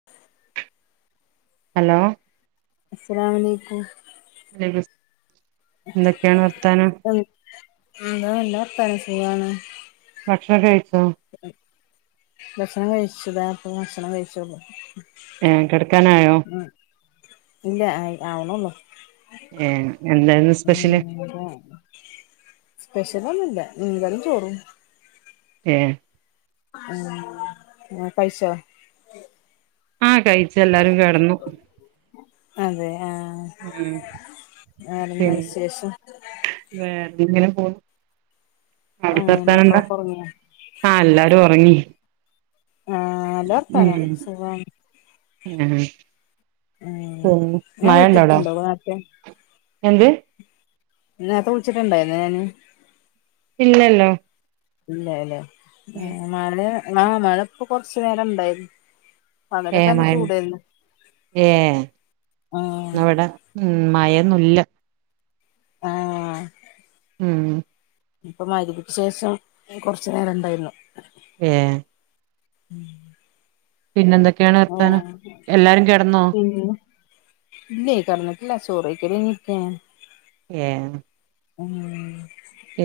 [inaudible] Hello അസ്സലാം അലൈക്കും എന്തൊക്കെയാണ് വർത്താനം എന്താ നല്ലർത്താന സുഖാണ് ഭക്ഷണൊക്കെ കൈച്ചോ ഭക്ഷണം കഴിച്ചതാപ്പ ഭക്ഷണം കഴിച്ച ഏഹ് കിടക്കാനായോ ഇല്ല ആയി ആവണള്ളൂ ഏഹ് എന്തായിരുന്നു സ്പെഷ്യല് [inaudible] സ്പെഷ്യലൊന്നും ഇല്ല മീൻകറിം ചോറും ഏഹ് ആഹ് കൈച്ചോ ആഹ് കഴിച്ചല്ലാരും കിടന്നു അതെ ആഹ് ഉം വേറെന്താ വിശേഷം വേറെന്ത് ങ്ങനെ പോണൂ അവിടുത്തെ ഏഹ് വർത്താനംന്താ മക്കളൊക്കെ ഒറങ്ങിയോ ആഹ് എല്ലാരും ഉറങ്ങി ആഹ് നല്ല വർത്താനം സുഖമാണ് ഉം ഉം ഞാൻ മഴ ണ്ടോ ആടെ വിളിച്ചിട്ടുണ്ടോ നേരത്തെ എന്ത്? നേരെത്തെ വിളിച്ചിട്ടുണ്ടായിരുന്നോ ഞാന് ഇല്ലല്ലോ. ഇല്ലല്ലേ ഏഹ് മഴ മഴ ഇപ്പൊ കൊറച്ചു നേരം ഇണ്ടായിരുന്നു പകലൊക്കെ ഏഹ് നല്ല മഴ ചൂടായിരുന്നു ഏഹ് ആഹ് ന്നാ വ്ടെ ഉം മയന്നൂല്ല [unintelligible] ഉം.. ഇപ്പൊ മഗ്‌രിബ് ക്ക്‌ശേഷം കൊറച്ചു നേരം ഉണ്ടായിരുന്നു ഏഹ് [unintelligible] പിന്നെ എന്തൊക്കെയാണ് വർത്താനം ആഹ് എല്ലാരും കിടന്നോ പിന്നെ ഇല്ലേ കെടന്നിട്ടില്ല ചോറെയ്ക്കൽ കഴിഞ്ഞിട്ടിരിക്കാൻ ഏഹ് ഉം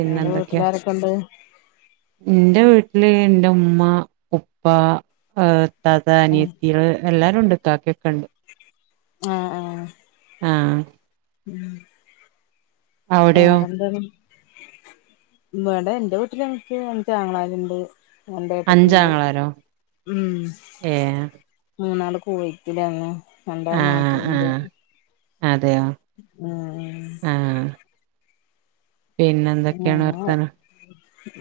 ങ്ങടെ വീട്ടിലാരൊക്കെ ഉണ്ട് എന്റെ വീട്ടില് എന്റെ ഉമ്മ ഉപ്പ താത്ത ഉം അനിയത്തിയാൾ എല്ലാരും ഉണ്ട് കാക്കയുമൊക്കെണ്ട് ആഹ് ആഹ് ആഹ് [unintelligible] അവിടെയോ വേറെന്താണ് വ്ടെ ന്റെ വീട്ടിൽ എനിക്ക് എനക്ക് അഞ്ചു ആങ്ങളാരുണ്ട് രണ്ടു ഏട്ടത്തി ണ്ട് അഞ്ചാങ്ങളാരോ ഉം ഏഹ് മൂന്നാൾ കുവൈറ്റ്ൽന്നെ രണ്ടാള് ആഹ് നാട്ടിലുണ്ട് ആഹ് അതെയോ ഉം ആഹ് പിന്നെ എന്തൊക്കെയാണ് ഏഹ് വർത്താനം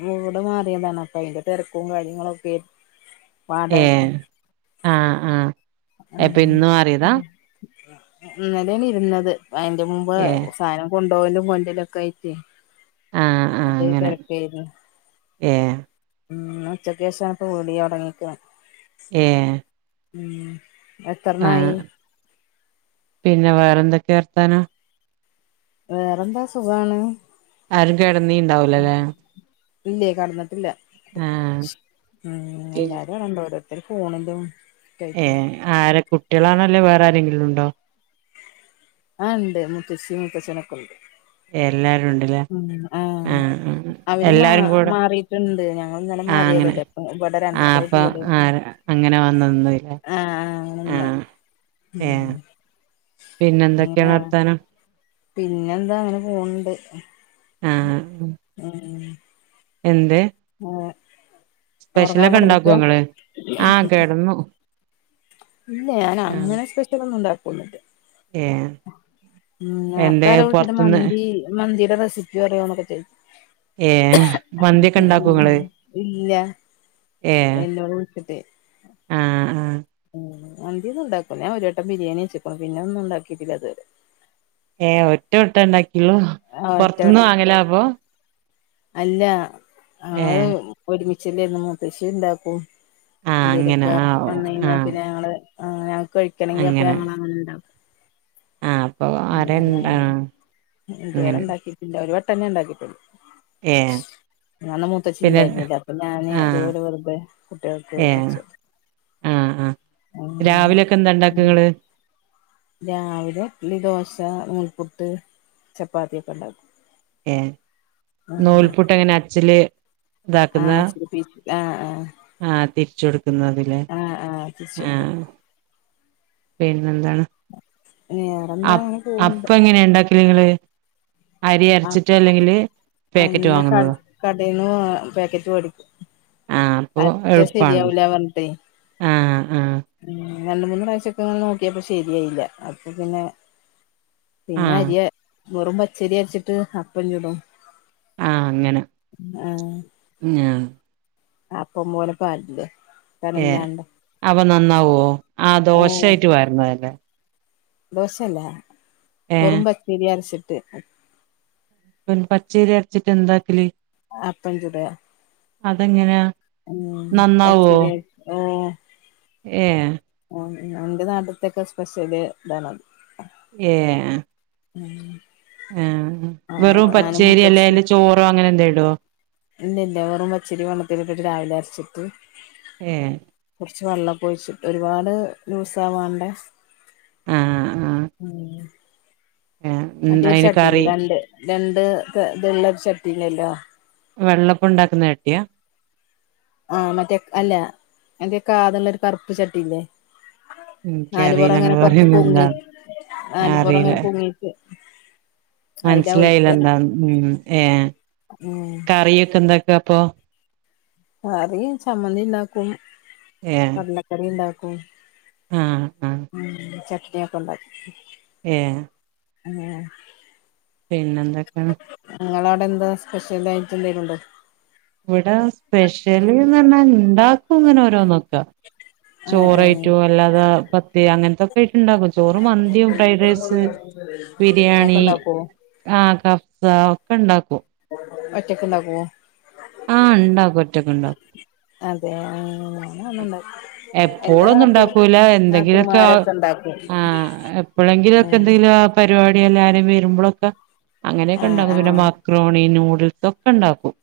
വീട് മാറിയതാണ് അപ്പൊ അയിന്റെ തിരക്കും കാര്യങ്ങളും ഒക്കെ ഏഹ് ആഹ് ആഹ് അപ്പൊ ഇന്ന് മാറിയതാ? ഇന്നലാണ് ഇരുന്നത് അയിന്റെ മുമ്പ് ഏഹ് സാധനം കൊണ്ടോവാലും കൊണ്ടൊരലും ആയിട്ട് ആഹ് ആഹ് അപ്പൊ ഈ അങ്ങനെ തെരെക്കേയിരുന്നു ഏഹ് ന്ന് ഉച്ചക്ക് ശേഷമാണ് വിളി തുടുങ്ങീക്ക്ന ഏഹ് ഉം ആഹ് എത്രെണ്ണായി പിന്നെ വേറെ എന്തൊക്കെ വർത്താനോ വേറെന്താ സുഖാണ് ആരും കിടന്നീണ്ടാവൂലല്ലല്ലേ ഇല്ലേ കടന്നിട്ടില്ല ആഹ് എല്ലാരും ആടെണ്ട് ഓരോത്തർ ഫോൺലും ഏഹ് ആരെ കുട്ടികളാണോ ല്ലേ വേറെ ആരെങ്കിലും ഉണ്ടോ ആഹ് ഉണ്ട്മൂത്തച്ചിം മൂത്തച്ഛനും ഒക്കെ ണ്ട് എല്ലാരും ഉണ്ട് ഉം ആഹ് അവര് മാ എല്ലാരും കൂടെ മാറിട്ടുണ്ട് ഞങ്ങൾ ഇന്നലെ ആഹ് അങ്ങനെ മാറിയതല്ലേ ഇവിടെ രണ്ടു ആഹ് ദിവസായിട്ട് അപ്പൊ ഇവിടെ ആഹ് അങ്ങനെ വന്ന് നിന്നല്ലേ ആഹ് ആഹ് നിന്ന് ആഹ് ഉം ഏഹ് പിന്നെ എന്തൊക്കെയാണ് വർത്താനം പിന്നെന്താ അങ്ങനെ പോണണ്ട് ഉം എന്തെ [unintelligible] ഒറങ്ങാൻ സ്പെഷ്യലൊക്കെ കെടന്ന്ക്കാ ഉണ്ടാക്കോങ്ങള് ആഹ് കേടന്നു ഇല്ല ഞാൻ അങ്ങനെ സ്പെഷ്യൽ ഒന്നും ഉണ്ടാക്കുലട്ടോ ഏഹ് എന്തേ നേർത്താര വിളിച്ചട്ട പൊറത്തുന്ന് മന്തി മന്തിയുടെ റെസിപ്പി അറിയോന്ന് ക്കെ ചെയ് ഏഹ് മന്തിയൊക്കെ ഇണ്ടാക്കോ ഇങ്ങള് ഇല്ല ഏഹ് എല്ലോ വിളിച്ചിട്ട് ആഹ് ആഹ് ഉ് മന്തി ഒന്ന്ഉണ്ടാക്കും ഞൻ ഒരു വട്ടം ബിരിയാണി വെച്ച്ക്ക്ണ് പിന്നെ ഒന്നും ഉണ്ടാക്കിട്ടില്ല ഇതുവരെ ഏ ഒറ്റ വട്ടഉണ്ടാക്കിള്ളു ആഹ് ഒറ്റ വട്ടം അല്ല ഏ ഒരുമിച്ചെലെന്നു മൂത്തച്ചി ഇണ്ടാക്കും ആഹ് അങ്ങനെ എന്തേലൊക്കെ ആഹ് വന്ന കഴിഞ്ഞാ ആഹ് പിന്നെ ഞങ്ങള് ആ ഹ്ഞങ്ങക്ക് കഴിക്കണകി അപ്പൊ അങ്ങനെ ഞങ്ങളങ്ങനെ ഉണ്ടാക്കും ആഹ് അപ്പൊ ആരേണ്ട ആഹ് ഇതുവരെ അങ്ങനെ ഉണ്ടാക്കിട്ടില്ല ഒരു വെട്ട ഞാൻ ഉണ്ടാക്കിട്ടുള്ളു ഏ ഞാന്ന മൂത്ത ചിണ്ടായിരുന്നില്ല അപ്പൊ ഞാന് ആഹ് അതുപോലെ വെറുതെ കുട്ടികൾക്ക് ഏഹ് വച്ച് ആഹ് ആഹ് രാവിലൊക്കെ എന്താ ഉണ്ടാക്ക ഉം നിങ്ങള് രാവിലെ ഇഡ്ലി ദോശ നൂൽപ്പുട്ട് ചപ്പാത്തിയൊക്കെ ഉണ്ടാക്കും ഏ ആഹ് നൂൽപ്പുട്ട് എങ്ങനെ അച്ചല് ഇതാക്കുന്ന ആഹ് ഇച്ചിരി പീച്ച് ആഹ് ആഹ് ആഹ് തിരിച്ച കൊടുക്കുന്ന അതില് ആഹ് ആഹ് തിരിച്ച് കൊടുക്കും ആഹ് പിന്നെന്താണ് വേറെന്താ അപ് അങ്ങനെ പോവ്ണ്ട് അപ്പങ്ങെനെ ണ്ടാക്കല്ങ്ങള് അരി അരച്ചിട്ടോ അല്ലെങ്കില് പാക്കറ്റ് വാങ്ങുന്നതോ അല്ലപാദ് കടേന്ന് വാ പേക്കറ്റ് വേടിക്കാ ആഹ് അപ്പൊ അര്ച്ച എളുപ്പാണ് ശ്ചരിയാവുലാ പർഞ്ഞ്ട്ടയ് ആഹ് ആഹ് ഉം രണ്ട് മൂന്ന് പ്രാവശ്യൊക്കെ നോക്കിയപ്പശരിയായില അപ്പൊ പിന്നെ പിന്നെ ആഹ് അര്യാ വെറും പച്ചരിയര്ച്ചിട്ട് അപ്പം ചുടും ആഹ് അങ്ങനെ മ്യാ ആപ്പോംമ്പോലെ പാര്ല്ലേ യെ അപ്പൊ നന്നാവോ ആഹ് ഓ ദോശയ്റ്റ് വാര്ണഅല്ലേ ദോശല്ലാ വെറും ഏഹ് പച്ചരി അരച്ചിട്ട് പൻ പച്ചേരി അര്ച്ചിട്ട് എന്താക്കല് അപ്പം ചുടാ അതെങ്ങെനെയാ ഉം പച്‌രി അരക് ആഹ് ഏ അന്ത്യ നാട്ട്ത്തെക്കെ സ്പെഷ്യല് ഇതാണത് ഏ ഉം ഏം വെറും പച്ചേരി അല്ലെല് ചോറോ അങ്ങനെന്തെടോ ഇല്ലേല്ല വെറും പച്ചരി വള്ളത്തില്ട്ട്ട്ട് രാവിലെ അര്ച്ചിട്ട് ഏ കുർച്ച് വള്ളക്കൊയ്ച്ചിട്ട് ഒരുപാട് ലൂസാവാണ്ട ആഹ് ആഹ് ഉം ഏഹ് ഉം അയിന് മറ്റേര്ചട്ടില്ലേ കറി രണ്ട് രണ്ട് ത് ദ്ള്ള ചട്ടില്ലല്ലോ വെള്ളപ്പം ണ്ടാക്ക്ന്നട്ട്യാ ആഹ് മറ്റേ അല്ല എന്തേ കാദ്ള്ളര് കറുപ്പ് ചട്ടില്ലേ നാല് എനിക്കറിയില്ല പൊറങ്ങനെ ഇങ്ങള് കൊർച്ച് പറയുന്ന എന്താ പൊങ്ങി നാല് പെറങ്ങനെ പൊങ്ങി [inaudible] മൻ സ്‌ലായിലന്താ ഉം ഏ ഉം കറിയൊക്കെ ന്താക്കാ അപ്പൊ കറി ചമ്മന്തിണ്ടാക്കും ഏഹ് കട്ലക്കറി ണ്ടാക്കും ആഹ് ആഹ് ഉം ചട്ട്ണിയൊക്കെണ്ടാ ഏ ഏ പിന്നന്തെക്കേണ് ഇങ്ങളോടെന്താ സ്പെഷ്യലായിറ്റ് എന്തേലുണ്ടോ വ്വടെ സ്പെഷ്യല് ന്നർഞ്ഞാ ണ്ടാക്കു ങ്ങനെ ഓരോന്നോക്ക ആഹ് ആഹ് ചോറായ്റ്റോ അല്ലാതാ പത്തി അങ്ങൻത്തൊക്കൊയ്റ്റ്ണ്ടാക്കു ചോറും മന്ത്യും ഫ്രൈഡേഴ്സ് അതൊക്കെ ബിരിയാണി ഉണ്ടാക്കോ ആഹ് കഫ്സ ഒക്കെണ്ടാക്കും ഒറ്റക്ക്ണ്ടാക്കോ ആഹ് ണ്ടാക്കുഒറ്റക്ക്ണ്ടാ അതെ ആഹ് ഞാനൊന്നുണ്ടാ എപ്പോളൊന്നുണ്ടാക്കൂല എന്തെങ്കിലുക്കെ ആഹ് നാത്തൂമാരൊക്കെ ഉണ്ടാക്കും ആഹ് ഉം എപ്പഴെങ്കിലുക്കെന്തെലാ പരിവാടി എല്ലാരും വരുമ്പോളൊക്കെ ആഹ് അങ്ങനെയൊക്കെണ്ടാകും പിന്നെ ആഹ് മാക്രോണി നൂഡിൽസ് ക്കെണ്ടാക്കും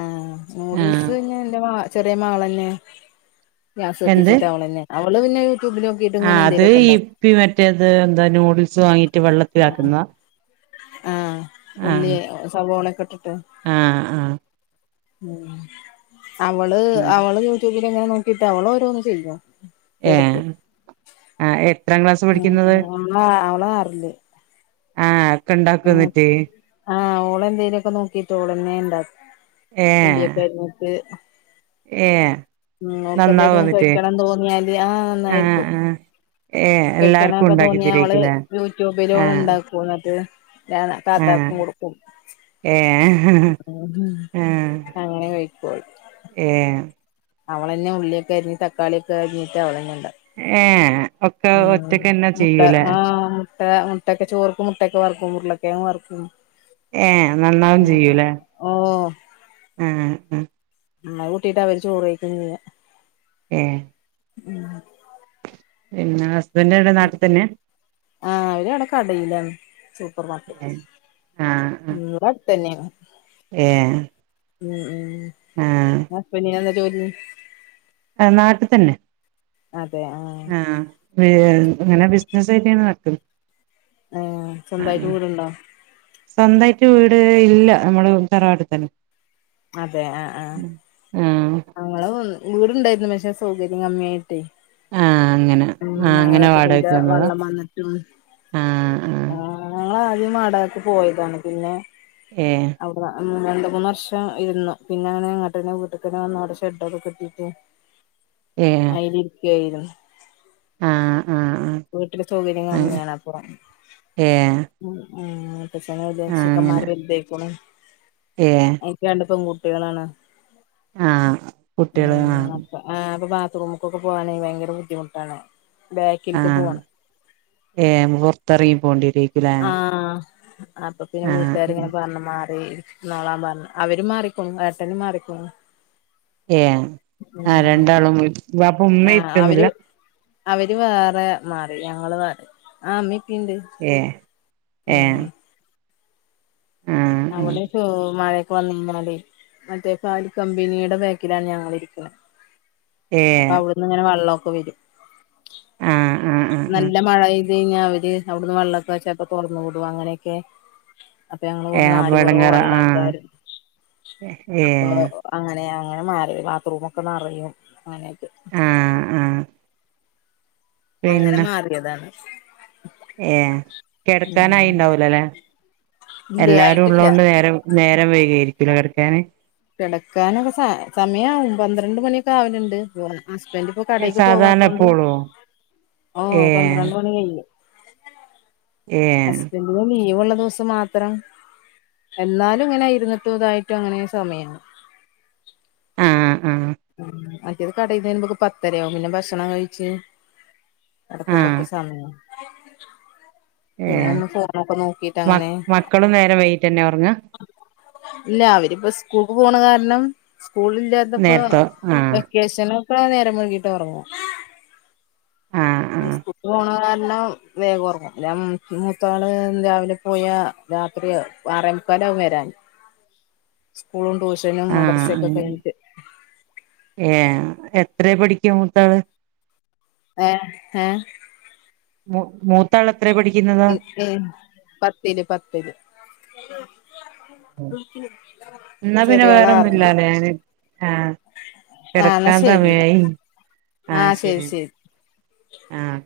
ആഹ് നൂഡിൽസ് ന്നെ ന്റെമാ ചെറിയ മാകളന്നെ ഗ്യാസ് കത്തിച്ചിട്ട് അവളന്നെ അവള് പിന്നെ യൂട്യൂബിലോ ആ അത് ഇപ്പി മറ്റേത് എന്താ നൂഡിൽസ് വാങ്ങിട്ട് വെള്ളത്തില് ആക്കുന്ന. ആഹ് ഉള്ളി സവോള ഒക്കെ ഇട്ടിട്ട്. ആഹ് ആഹ് ഉം. അവള് ഉം അവള് യൂട്യൂബില് എങ്ങനെ നോക്കിട്ട് അവള് ഓരോന്ന് ചെയ്യും. ചെറുത് ഏഹ് ആഹ് എത്രാം ക്ലാസ് പഠിക്കുന്നത് ആ അവള അവള ആറില് ആഹ് ഒക്കെ ഉണ്ടാക്കും ഉം. എന്നിട്ട് ആഹ് ഓള് എന്തേലൊക്കെ നോക്കിട്ട് ഓളന്നെണ്ടാക്കും. ഏഹ് ഉള്ളിയൊക്കെ അരിഞ്ഞിട്ട്. ഏഹ് നിങ്ങക്ക് നന്നാവോ എന്തെലും എന്നിട്ട് കഴിക്കണം എന്ന് തോന്നിയാല് ആ ആഹ് നന്നായിരിക്കും. ആഹ് ഏഹ് എല്ലാർക്കും കഴിക്കണംന്നൊക്കെ ഉണ്ടാക്കി തോന്നി അവള് തരേക്കുലേ യൂട്യൂബിലോ ആഹ് ഉണ്ടാക്കൂ. ന്നട് ഏ ആഹ് താത്താക്കും കൊടുക്കും. ഏഹ് അങ്ങനെ കഴിക്കോള്. ഏ. അവളെന്നെ ഉള്ളിയൊക്കെ അരിഞ്ഞിട്ട് തക്കളിയൊക്കെ അരിഞ്ഞിട്ട് അവളന്നെണ്ടാക്കും. ഏ. ആ മുട്ട ആ മുട്ട മുട്ടൊക്കെ ചോർക്ക് മുട്ടയൊക്കെ വറക്കും. ഉരുളക്കിഴങ്ങ് വറക്കും. ഏ നന്നാവും ചെയ്യൂല്ലേ ഓ ആഹ്. ഉം. കൂട്ടീട്ട് അവര് ചോറ് കഴിക്കു ചെയ്യാ ഏ [inaudible] പിന്നെ ഹസ്ബൻ്റ് എവടെ നാട്ടിൽ തന്നെ. ആഹ് അവര് അവടെ കടയിലാന്ന് സൂപ്പർ മാർക്കറ്റ്. ഏഹ് തന്നെയാണ്. എ ഉം. ഹസ്ബൻഡിന് എന്താ ജോലി? ആഹ് നാട്ടിൽ തന്നെ. അതെ ആ ആഹ് അങ്ങനെ ബിസിനസ് തന്നെയാണോ ആൾക്കും ആ ആഹ് സ്വന്തായിട്ട് വീടുണ്ടോ സ്വന്തമായിട്ട് വീട് ഇല്ല നമ്മള് തറവാട്ട് തന്നെ. അതെ ആഹ് ആഹ് ആഹ് ഞങ്ങളും വീടുണ്ടായിരുന്നു പക്ഷെ സൗകര്യം കമ്മിയായിട്ടേ. ആഹ് അങ്ങനെ ആഹ് അങ്ങനെ മഴക്കെ പെയ്ത വാടകക്ക് വന്നതാ വെള്ളം വന്നിട്ട്. ആഹ് ആഹ് ഉം ഞങ്ങള് ആദ്യം വടകക്ക് പോയതാണ്. പിന്നെ ഏഹ്‌ അവ്ട്ന്ന് രണ്ട് മൂന്ന് വർഷം ട്ട ഇരുന്നു പിന്നെങ്ങനെ എങ്ങട്ടെന്നെ വീട്ടക്കനെ വന്ന് അവിടെ ഷെഡൊക്കെ കെട്ടീട്ട് അയിലിരിക്കെയ്നു. ആഹ്‌ ആഹ് ആഹ്‌ വീട്ടില് സൗകര്യം കമ്മിയാണ് അപ്പം ഏഹ് ഉം. പക്ഷണ ചെക്കൻമാര് വെൽതയ്ക്കുണു. എഏ ഇൻക് രണ്ട്പെൺകുട്ടിയാളാണ്. ആഹ് ഉം കുട്ടികള് ആഹ് അങ്ങനെ കൊ. ആ അപ്പം ബാത്റൂമ്ക്കൊക്കെ പോകൻ വാനെ ഭയങ്കരബുദ്ധിമുട്ടാണ്. ബാക്കില്ക്ക്പോണം ഏഹ്‌ പുറത്തിറങ്ങി പോണ്ടിയ്ര് യ് ആഹ്‌ അപ്പൊപിന്നെ ആഹ് വീട്ടാ ര് ങ്ങനെ പർഞ്ഞ്. മാറി നാളാം പറഞ്ഞ് അവരുംമാറിക്ക്ണു ഏട്ടനും മാറിക്ക്ണു. ഏ ആരണ്ടാളും. വിട ആ അവര് അവര് വേറെമാറി ഞങ്ങള് വേ ആ ഇമ്മി ഇപ്പിം പിം ണ്ട് ഏഹ് ഉം ഏഹ് ആഹ് ആഹ് അവിടിം ചൊ മഴ [unintelligible] മറ്റേകാലികമ്പനിയുടെ ബേക്കിലാഞങ്ങളിരിക്ക്ണ്. ഏഹ് അപ്പൊവ്ടുന്ന്ങ്ങനെ വള്ളൊക്കെവരും. ആഹ് ആഹ് ആഹ് ആഹ് നല്ല മഴ എയ്ത്ഴിഞ്ഞാ അവര് അവ്ട്ന്ന് വള്ളൊക്കെ വ ചെൽപ്പോ തൊറന്ന്‌വിടു. അങ്ങനെയൊക്കെ അപ്പ ഞങ്ങളെ കൂടെ ഏഹ് അപ്പൊ നാല് പുറവും എടങ്ങേറ വള്ള ആഹ് ആപ്പായ്ര്ന്ന് അപ്പൊ ഏഹ് അങ്ങനെ അങ്ങനെമാറി ബാത്റൂമൊക്കെനറയും. അങ്ങനെ- ആഹ് ആഹ് അങ്ങനെ മാറിയതാണ്. ഏഹ്‌, ഉം കെട്ക്കാനായിണ്ടാവൂലലേ? ഇല്ലേ എല്ലാരും ആയിട്ടില്ല ഉള്ളൊണ്ട് നേരം നേരം വൈകയിരിക്കുലെ കടക്കാന്? കെടക്കാനൊക്കെ സ സമയാവും പന്ത്രണ്ട്മണിയൊക്കാവല്ണ്ട്. [unintelligible] ഹസ്ബന്റ്പ്പോ സാധാരണ കടേക്ക്പോവാത്തൊണ്ട് എപ്പോളോ ഏ ഓഹ്, പന്ത്രണ്ട് മണി കയ്ഴും. ഏ ഹസ്ബന്റ്ന് ലീവുള്ള ദിവസം മാത്രം എന്നാലുംങ്ങനെ ഇരുന്നിട്ടും തായിട്ടും അങ്ങനെ സമയാവും. ആഹ്‌ ആഹ്‌ മറ്റേത് കടേന്ന് വരുമ്പക്ക് പത്തരയാവും, പിന്നെ ഭഷണംകഴിച്ച് ആ കടക്കുമ്പോക്ക് സമയവു ഏ പിന്നൊന്ന് ഫോണൊക്കെ മ നോക്കീട്ടങ്ങനെ മക്കളും നേരം വൈകിട്ടന്നെ ഉറങ്ങാ ഇല്ല, അവരിപ്പോ ഉസ്കൂൾക്ക് പോണ കാരണം സ്കൂളില്ലാ പ്പൊ നേരത്തോ ആ വെക്കേഷനൊക്കെ നേരം വെകിട്ടൊറ്ങ്ങു ആ ആ ന്ന് സ്കൂക്ക്പോണ കാരണം വേഗം ഒർങ്ങും. ല്ല മൂ മൂത്താള് രാവിലെ പോയാ രാത്രിയൊ ആറേമുക്കാലാവും വരാന്. സ്കൂളും ട്യൂഷനും ആ മദർസ്സൊക്കെ കഴിഞ്ഞിട്ട്. ഏഹ്‌, എത്രെ പഠിക്കും മൂത്താള്? എഹ്‌ ഏഹ്‌ മു മൂത്താള് എത്രെ പഠിക്ക്ന്നത്? ഏ പത്തില് പത്തില് ഇന്നാ പിന്നെ ചെറിയാള് ആറില് വേറെന്നുംല്ലല്ലെ. ഞാന് ആഹ്‌ ആ എന്നാ കെടക്കാൻ ശരിന്നാ സമയായി. ആഹ്‌ ശരി ആഹ്‌.